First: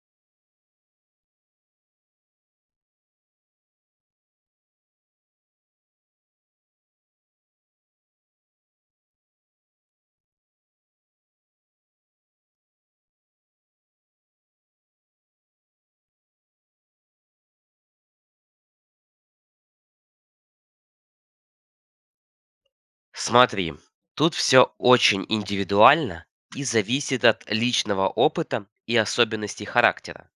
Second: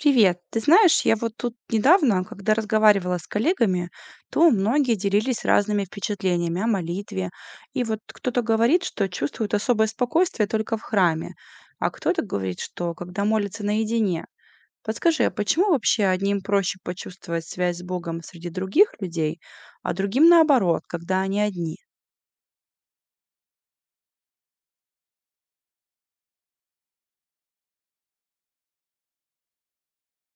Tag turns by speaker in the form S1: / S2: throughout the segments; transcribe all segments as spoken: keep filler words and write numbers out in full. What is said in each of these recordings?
S1: Привет. Ты знаешь, я вот тут недавно, когда разговаривала с коллегами, то многие делились разными впечатлениями о молитве. И вот кто-то говорит, что чувствует особое спокойствие только в храме, а кто-то говорит, что когда молится наедине. Подскажи, а почему вообще одним проще почувствовать связь с Богом среди других людей, а другим наоборот, когда они одни?
S2: Смотри, тут все очень индивидуально и зависит от личного опыта и особенностей характера.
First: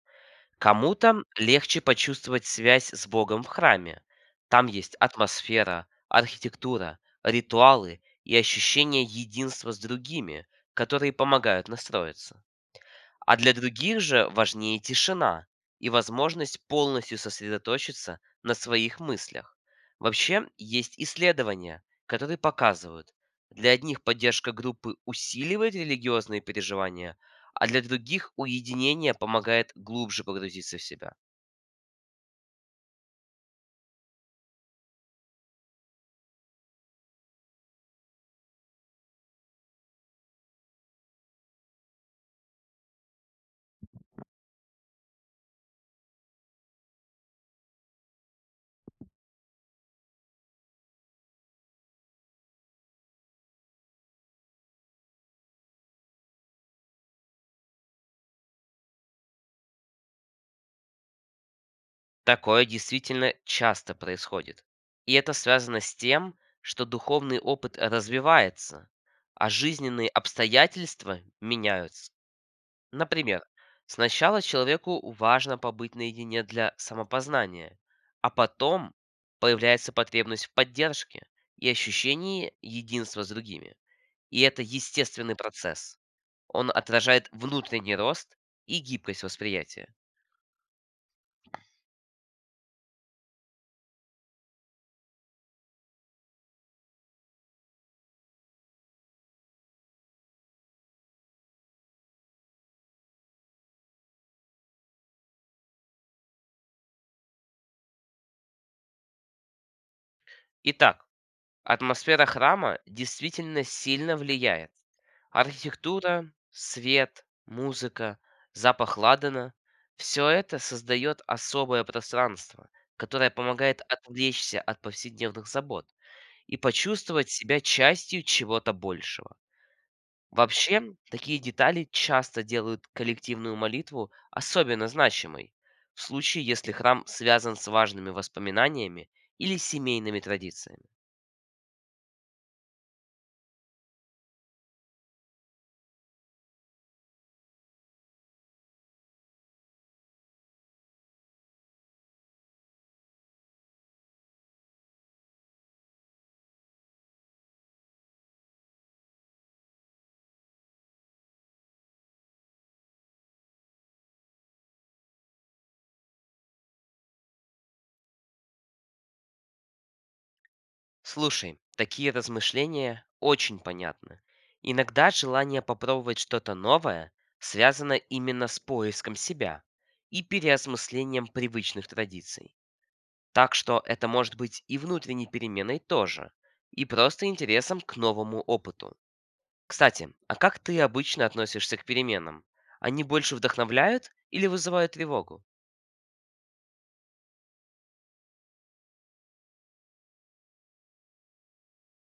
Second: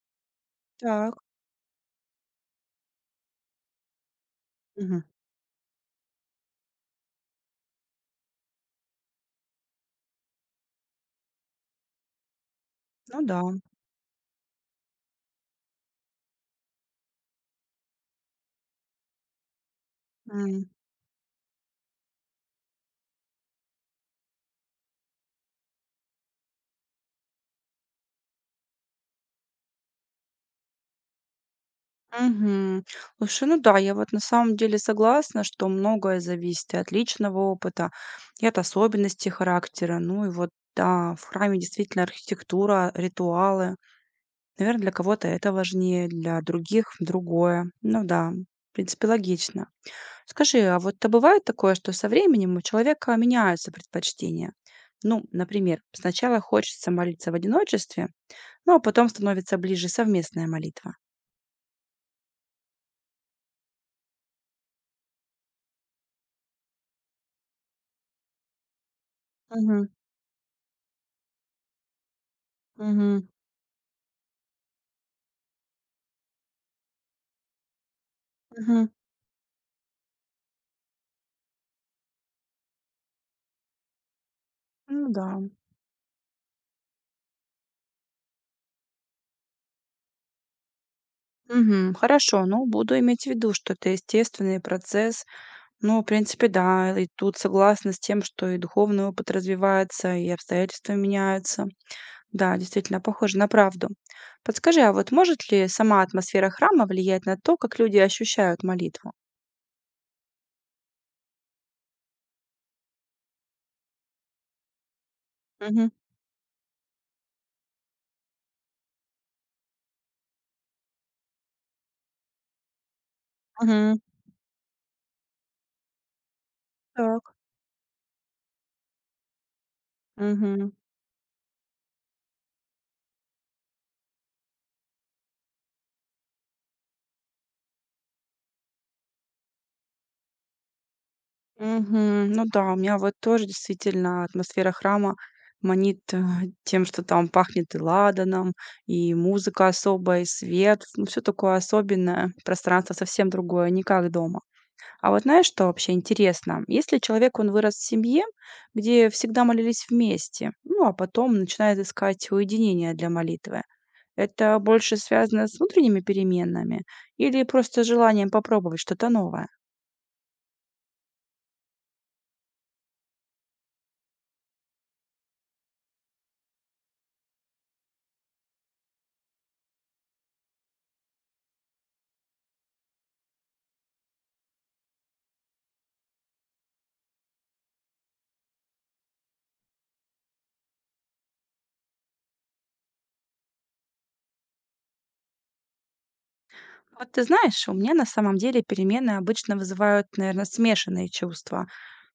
S1: Так.
S2: Кому-то легче почувствовать связь с Богом в храме. Там есть
S1: Мгм.
S2: атмосфера, архитектура, ритуалы и ощущение единства с другими, которые помогают настроиться.
S1: Ну
S2: А
S1: да.
S2: для других же важнее тишина и возможность полностью сосредоточиться на своих мыслях. Вообще,
S1: М.
S2: есть исследования, которые показывают, для одних поддержка группы усиливает религиозные переживания, а для других уединение помогает глубже погрузиться в себя.
S1: Угу. Слушай, ну да, я вот на самом деле согласна, что многое зависит и от личного опыта, и от особенностей характера. Ну и вот, да, в храме действительно архитектура, ритуалы. Наверное, для кого-то это важнее, для других другое. Ну да, в принципе, логично. Скажи, а вот то бывает такое, что со временем у человека меняются предпочтения? Ну, например, сначала хочется молиться в одиночестве, ну а потом становится ближе совместная молитва.
S2: Такое действительно часто происходит. И это связано с тем, что духовный опыт развивается, а
S1: Угу.
S2: жизненные обстоятельства меняются.
S1: Угу.
S2: Например, сначала человеку важно побыть наедине для самопознания, а потом появляется потребность в поддержке и ощущении единства с другими. И это
S1: Ну да.
S2: естественный процесс. Он отражает внутренний рост и гибкость восприятия.
S1: Мгм. Хорошо, ну, буду иметь в виду, что это естественный процесс. Ну, в принципе, да, и тут согласна с тем, что и духовный опыт развивается, и обстоятельства меняются. Да, действительно, похоже на правду. Подскажи, а вот может ли сама атмосфера храма влиять на то, как люди ощущают молитву?
S2: Итак, атмосфера храма действительно сильно влияет.
S1: Мгм.
S2: Архитектура, свет, музыка, запах ладана – все это создает особое пространство, которое помогает
S1: Мгм.
S2: отвлечься от повседневных забот и почувствовать
S1: Так.
S2: себя частью чего-то большего.
S1: Мгм.
S2: Вообще, такие детали часто делают коллективную молитву особенно значимой, в случае, если храм связан с важными воспоминаниями или семейными традициями.
S1: Мгм. Ну да, у меня вот тоже действительно атмосфера храма манит э, тем, что там пахнет и ладаном, и музыка особая, и свет. Ну, все такое особенное. Пространство совсем другое, не как дома. А вот знаешь, что вообще интересно? Если человек, он вырос в семье, где всегда молились вместе, ну, а потом начинает искать уединение для молитвы, это больше связано с внутренними переменами или просто желанием попробовать что-то новое?
S2: Слушай, такие размышления очень понятны. Иногда желание попробовать что-то новое связано именно с поиском себя и переосмыслением привычных традиций. Так что это может быть и внутренней переменой тоже, и просто интересом к новому опыту. Кстати, а как ты обычно относишься к переменам? Они больше вдохновляют или вызывают тревогу?
S1: Вот ты знаешь, у меня на самом деле перемены обычно вызывают, наверное, смешанные чувства.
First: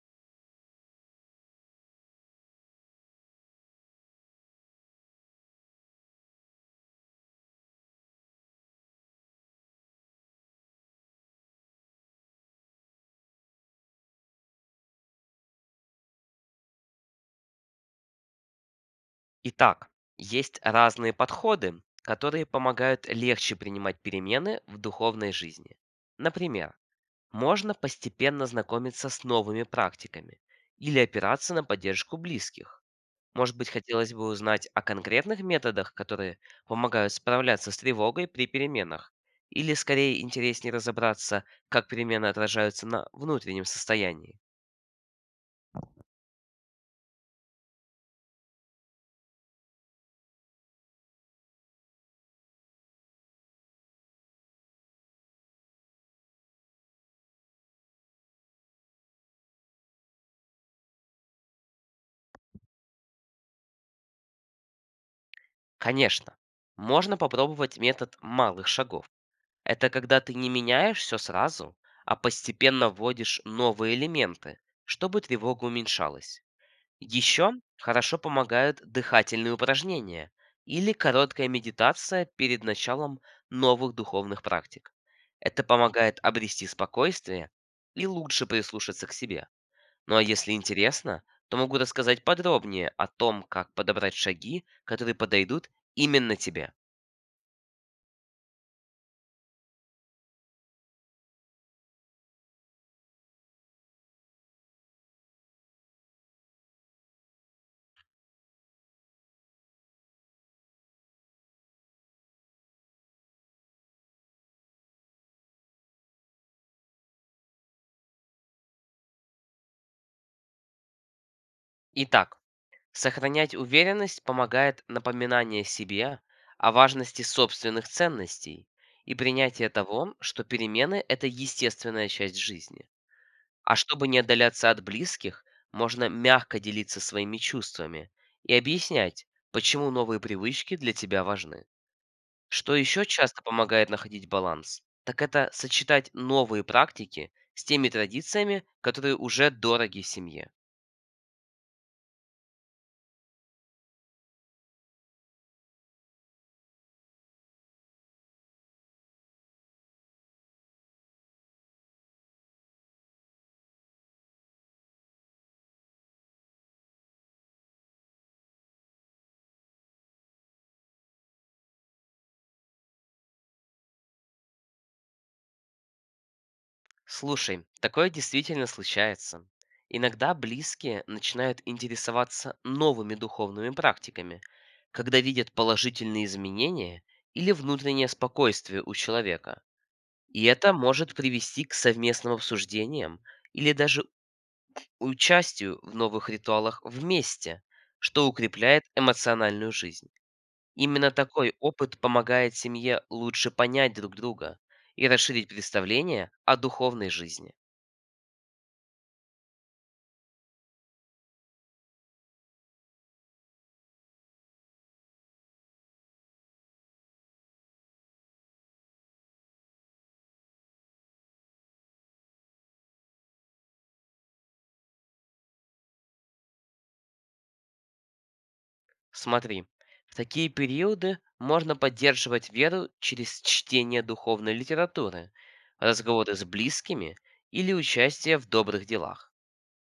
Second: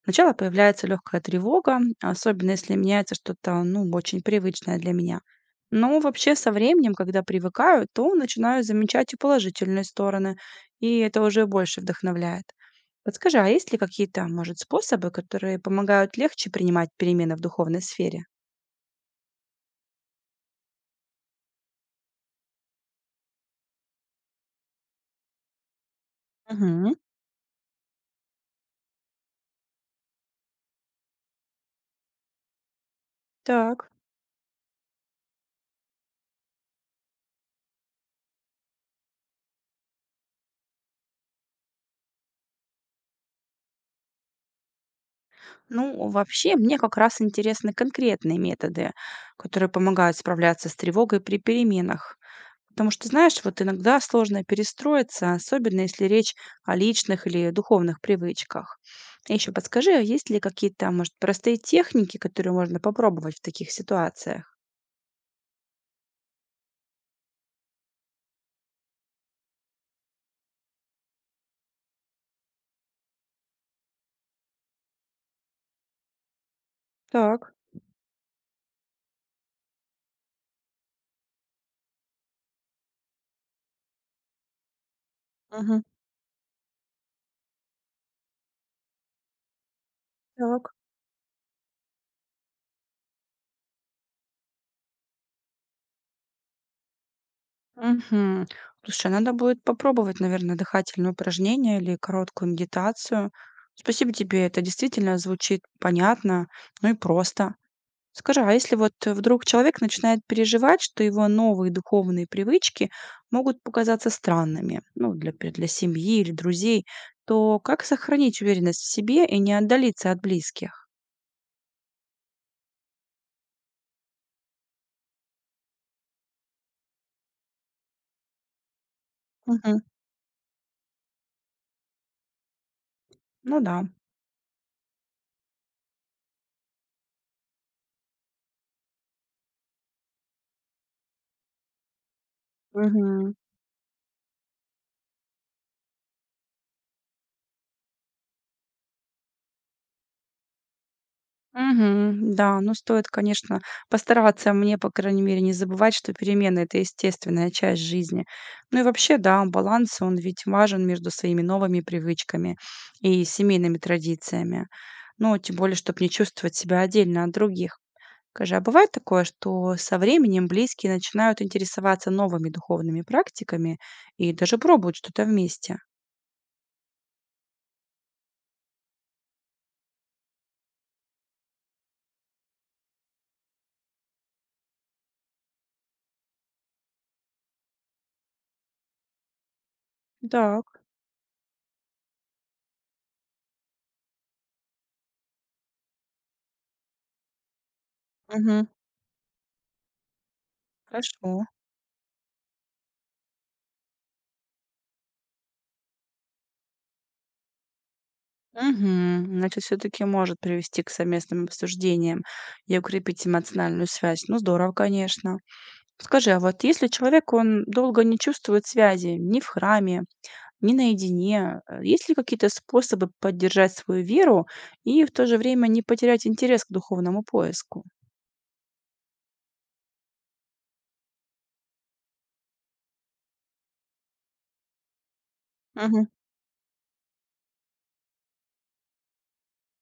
S1: Сначала появляется легкая тревога, особенно если меняется что-то, ну, очень привычное для меня. Но вообще со временем, когда привыкаю, то начинаю замечать и положительные стороны, и это уже больше вдохновляет. Подскажи, а есть ли какие-то, может, способы, которые помогают легче принимать перемены в духовной сфере?
S2: Итак, есть разные подходы, которые помогают легче принимать перемены в духовной жизни. Например,
S1: Мгм.
S2: можно постепенно знакомиться с новыми практиками или опираться на поддержку близких. Может быть,
S1: Так.
S2: хотелось бы узнать о конкретных методах, которые помогают справляться с тревогой при переменах, или скорее интереснее разобраться, как перемены отражаются на внутреннем состоянии.
S1: Ну, вообще, мне как раз интересны конкретные методы, которые помогают справляться с тревогой при переменах. Потому что, знаешь, вот иногда сложно перестроиться, особенно если речь о личных или духовных привычках. Еще подскажи, а есть ли какие-то, может, простые техники, которые можно попробовать в таких ситуациях?
S2: Конечно, можно попробовать метод малых шагов. Это когда ты не меняешь все сразу, а постепенно вводишь новые элементы, чтобы тревога уменьшалась. Еще
S1: Так.
S2: хорошо помогают дыхательные упражнения или короткая медитация перед началом новых духовных практик. Это
S1: Мгм.
S2: помогает обрести спокойствие и лучше прислушаться к себе. Ну а если
S1: Так.
S2: интересно, то могу рассказать подробнее о том, как подобрать шаги, которые подойдут именно тебе.
S1: Мгм. Слушай, надо будет попробовать, наверное, дыхательные упражнения или короткую медитацию. Спасибо тебе, это действительно звучит понятно, ну и просто. Скажи, а если вот вдруг человек начинает переживать, что его новые духовные привычки могут показаться странными, ну, для, пе- для семьи или друзей, то как сохранить уверенность в себе и не отдалиться от близких?
S2: Итак, сохранять уверенность помогает напоминание себе о важности собственных ценностей и принятие
S1: Мгм.
S2: того, что перемены – это естественная часть жизни.
S1: Ну
S2: А
S1: да.
S2: чтобы не отдаляться от близких, можно мягко делиться своими чувствами и объяснять, почему новые привычки для тебя важны. Что еще
S1: Мгм.
S2: часто помогает находить баланс, так это сочетать новые практики с теми традициями, которые уже дороги семье.
S1: Мгм. Да, ну стоит, конечно, постараться, а мне, по крайней мере, не забывать, что перемены — это естественная часть жизни. Ну и вообще, да, баланс, он ведь важен между своими новыми привычками и семейными традициями. Ну, тем более, чтобы не чувствовать себя отдельно от других. Скажи, а бывает такое, что со временем близкие начинают интересоваться новыми духовными практиками и даже пробуют что-то вместе?
S2: Слушай, такое действительно случается. Иногда близкие начинают интересоваться новыми духовными практиками, когда видят положительные изменения или внутреннее спокойствие у человека. И это
S1: Так.
S2: может привести к совместным обсуждениям или даже участию в новых ритуалах вместе, что
S1: Мгм.
S2: укрепляет эмоциональную жизнь. Именно
S1: Хорошо.
S2: такой опыт помогает семье лучше понять друг друга и расширить представление о духовной жизни.
S1: Мгм. Значит, все таки может привести к совместным обсуждениям и укрепить эмоциональную связь. Ну, здорово, конечно. Скажи, а вот если человек, он долго не чувствует связи ни в храме, ни наедине, э, есть ли какие-то способы поддержать свою веру и в то же время не потерять интерес к духовному поиску?
S2: Смотри, в такие периоды можно поддерживать веру через чтение духовной литературы,
S1: Мгм.
S2: разговоры с близкими или участие в добрых делах.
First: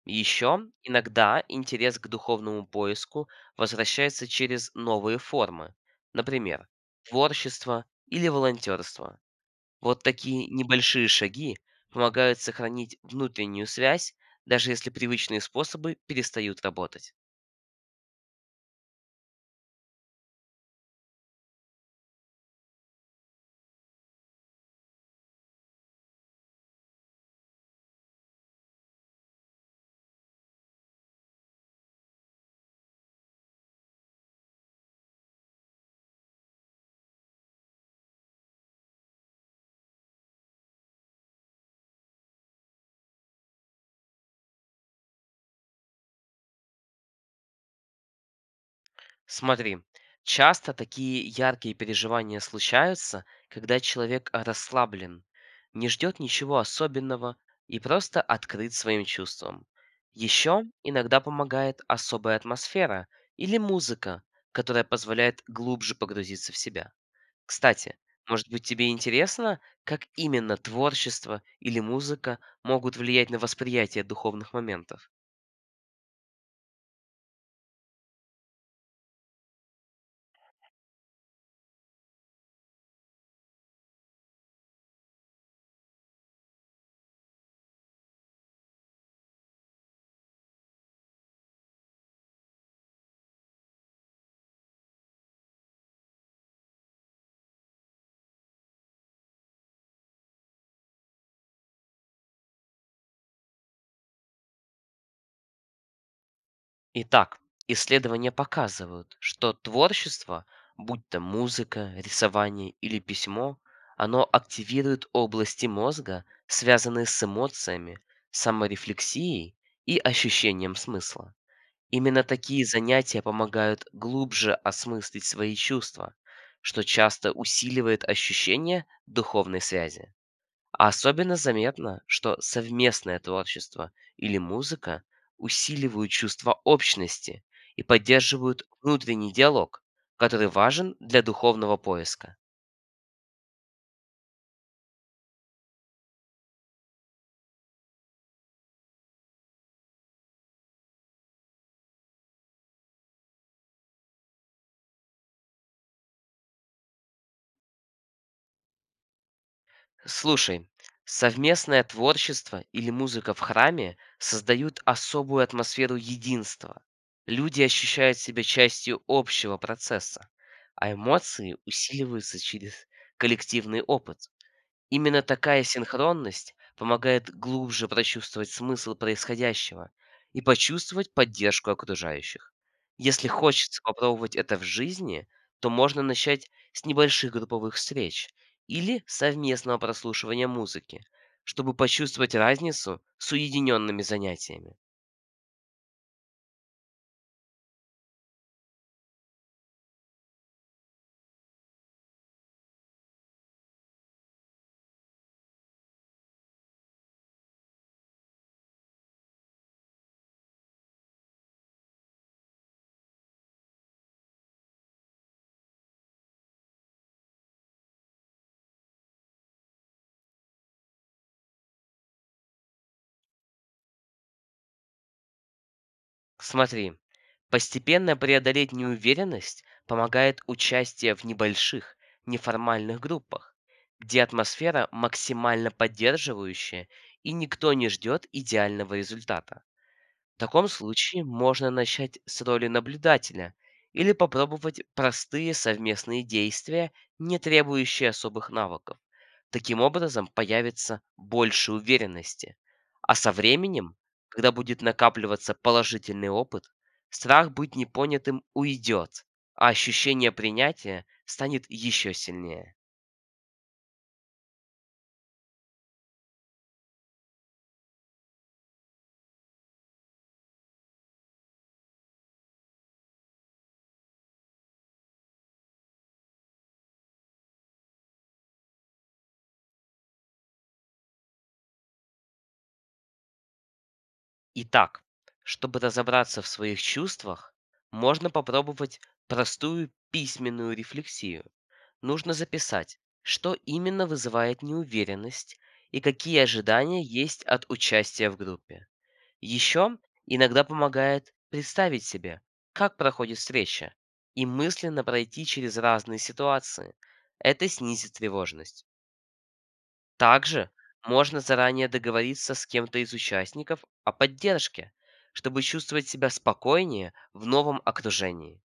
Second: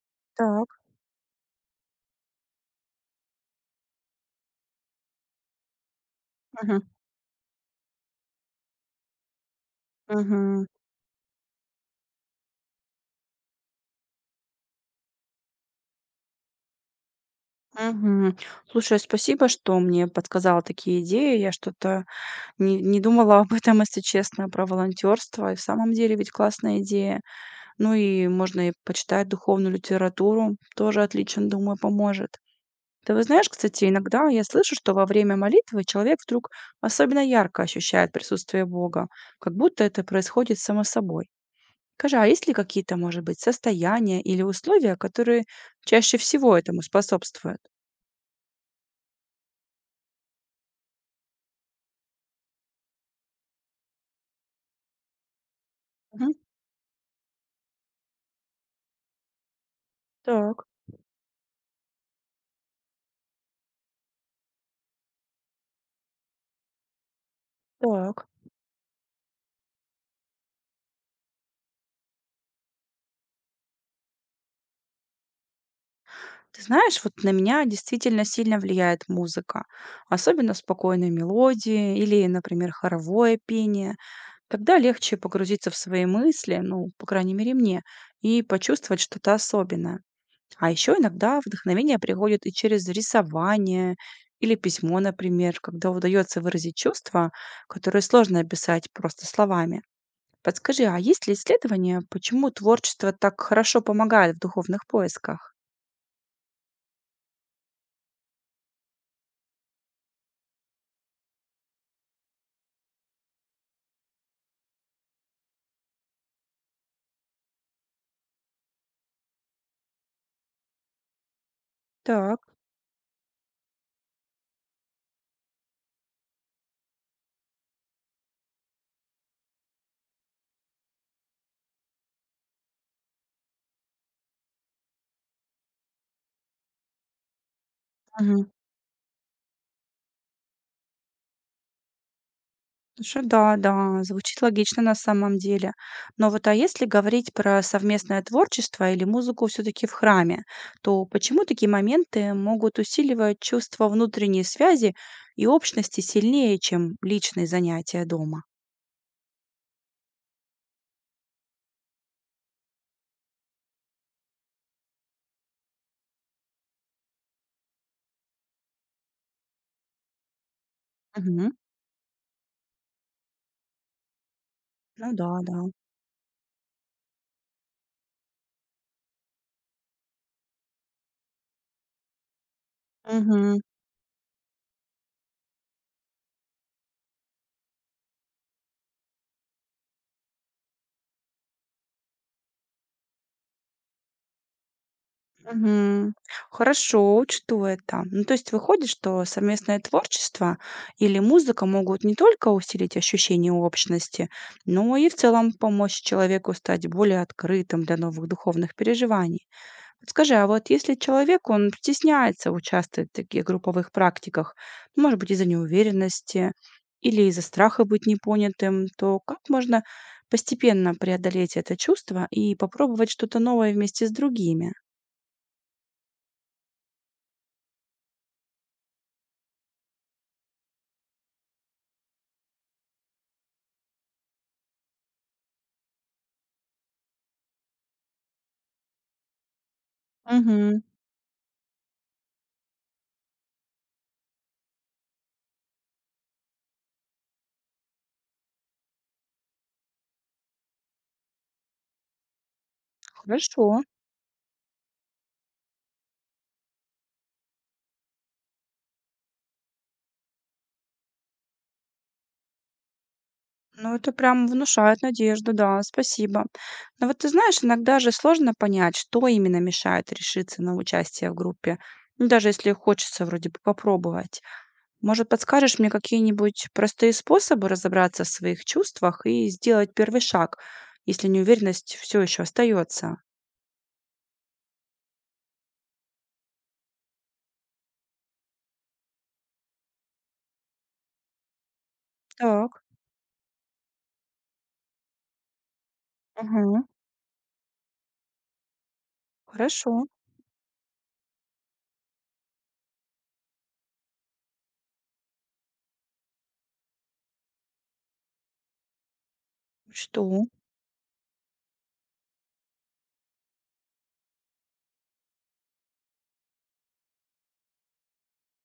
S2: Еще
S1: Так.
S2: иногда интерес к духовному поиску возвращается через новые формы, например,
S1: Мгм.
S2: творчество или волонтерство. Вот такие
S1: Мгм.
S2: небольшие шаги помогают сохранить внутреннюю связь, даже если привычные способы перестают работать.
S1: Мгм. Слушай, спасибо, что мне подсказала такие идеи. Я что-то Не не думала об этом, если честно, про волонтерство. И в самом деле ведь классная идея. Ну и можно и почитать духовную литературу. Тоже отлично, думаю, поможет. Ты вот знаешь, кстати, иногда я слышу, что во время молитвы человек вдруг особенно ярко ощущает присутствие Бога, как будто это происходит само собой. Скажи, а есть ли какие-то, может быть, состояния или условия, которые чаще всего этому способствуют?
S2: Смотри, часто такие яркие переживания случаются, когда человек расслаблен, не ждет
S1: Мгм.
S2: ничего особенного и просто открыт своим чувствам. Еще
S1: Так,
S2: иногда помогает особая атмосфера или музыка, которая позволяет глубже погрузиться в себя. Кстати,
S1: так.
S2: может быть тебе интересно, как именно творчество или музыка могут влиять на восприятие духовных моментов?
S1: Ты знаешь, вот на меня действительно сильно влияет музыка, особенно спокойные мелодии или, например, хоровое пение. Тогда легче погрузиться в свои мысли, ну, по крайней мере, мне, и почувствовать что-то особенное. А еще иногда вдохновение приходит и через рисование или письмо, например, когда удается выразить чувства, которые сложно описать просто словами. Подскажи, а есть ли исследования, почему творчество так хорошо помогает в духовных поисках?
S2: Итак, исследования показывают, что творчество, будь то музыка, рисование или письмо, оно активирует области мозга, связанные с эмоциями, саморефлексией и ощущением смысла. Именно
S1: Так.
S2: такие занятия помогают глубже осмыслить свои чувства, что часто усиливает ощущение духовной связи. А особенно заметно, что совместное творчество или музыка усиливают чувство общности и
S1: Мгм.
S2: поддерживают внутренний диалог, который важен для духовного поиска.
S1: Слушай, да, да, звучит логично на самом деле. Но вот а если говорить про совместное творчество или музыку все-таки в храме, то почему такие моменты могут усиливать чувство внутренней связи и общности сильнее, чем личные занятия дома?
S2: Слушай, совместное творчество или музыка в храме создают особую атмосферу единства. Люди ощущают себя частью общего процесса, а
S1: Мгм.
S2: эмоции усиливаются через коллективный опыт.
S1: Ну
S2: Именно
S1: да, да.
S2: такая синхронность помогает глубже прочувствовать смысл происходящего и почувствовать поддержку окружающих. Если хочется попробовать это в жизни, то можно начать с небольших групповых встреч или совместного прослушивания музыки, чтобы почувствовать разницу с уединенными занятиями.
S1: Мгм. Хорошо, учту это. Ну, то есть выходит, что совместное творчество или музыка могут не только усилить ощущение общности, но и в целом помочь человеку стать более открытым для новых духовных переживаний. Подскажи, а вот если человек, он стесняется участвовать в таких групповых практиках, может быть, из-за неуверенности или из-за страха быть непонятым, то как можно постепенно преодолеть это чувство и попробовать что-то новое вместе с другими?
S2: Смотри, постепенно преодолеть неуверенность помогает участие в небольших, неформальных группах, где атмосфера максимально поддерживающая и никто не ждет идеального результата. В таком случае можно начать с роли наблюдателя или попробовать простые совместные действия, не требующие особых навыков. Таким образом появится больше уверенности. А со
S1: Хорошо,
S2: временем, когда будет накапливаться положительный опыт, страх быть непонятым уйдет, а ощущение принятия станет еще сильнее.
S1: ну это прям внушает надежду, да, спасибо. Но вот ты знаешь, иногда же сложно понять, что именно мешает решиться на участие в группе, ну, даже если хочется вроде бы попробовать. Может, подскажешь мне какие-нибудь простые способы разобраться в своих чувствах и сделать первый шаг, если неуверенность все еще остается?
S2: Итак, чтобы разобраться в своих чувствах, можно попробовать простую письменную рефлексию. Нужно
S1: Так,
S2: записать, что именно вызывает неуверенность и какие
S1: ага,
S2: ожидания есть от участия в группе. Еще
S1: хорошо,
S2: иногда помогает представить себе, как проходит встреча, и мысленно пройти через разные ситуации. Это снизит тревожность.
S1: что?
S2: Также можно заранее договориться с кем-то из участников о поддержке, чтобы чувствовать себя спокойнее в новом окружении.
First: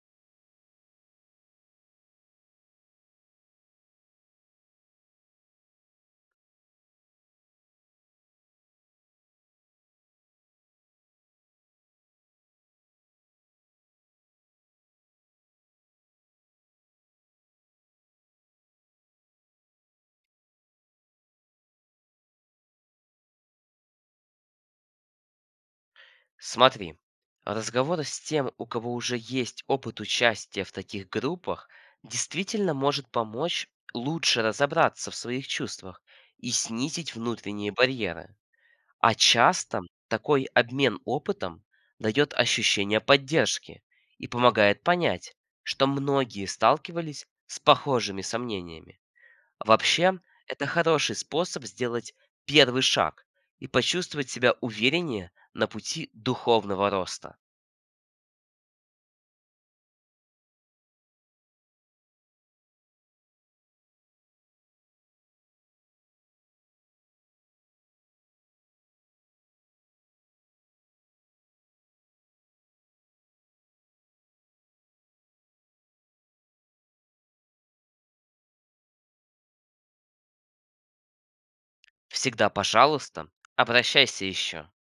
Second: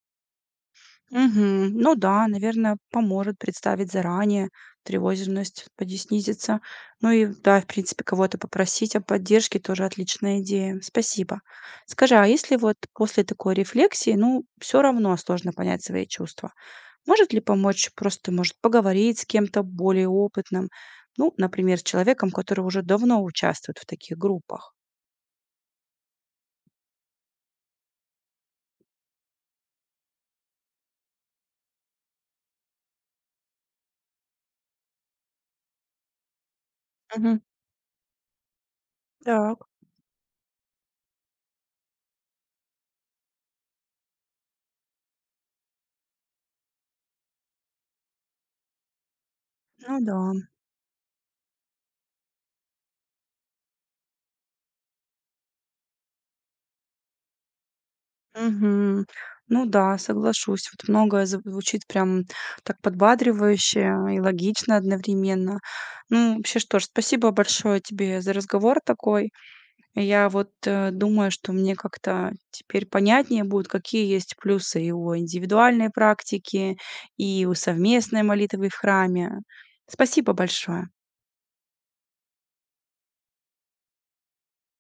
S1: Мгм. Ну да, наверное, поможет представить заранее, тревожность поди снизится. Ну и да, в принципе, кого-то попросить о поддержке тоже отличная идея. Спасибо. Скажи, а если вот после такой рефлексии, ну, все равно сложно понять свои чувства, может ли помочь просто, может, поговорить с кем-то более опытным, ну, например, с человеком, который уже давно участвует в таких группах?
S2: Смотри, разговор с тем, у кого уже есть опыт участия в таких группах, действительно может помочь лучше разобраться в своих чувствах и снизить
S1: Мгм.
S2: внутренние барьеры. А
S1: Так.
S2: часто такой обмен опытом дает ощущение поддержки и помогает понять, что многие сталкивались с похожими сомнениями.
S1: Ну да.
S2: Вообще, это хороший способ сделать первый шаг и почувствовать себя увереннее на пути духовного роста.
S1: Мгм. Ну да, соглашусь. Вот многое зв звучит прям так подбадривающе и логично одновременно. Ну, вообще, что ж, спасибо большое тебе за разговор такой. Я вот, э, думаю, что мне как-то теперь понятнее будет, какие есть плюсы и у индивидуальной практики, и у совместной молитвы в храме. Спасибо большое.
S2: Всегда, пожалуйста, обращайся еще.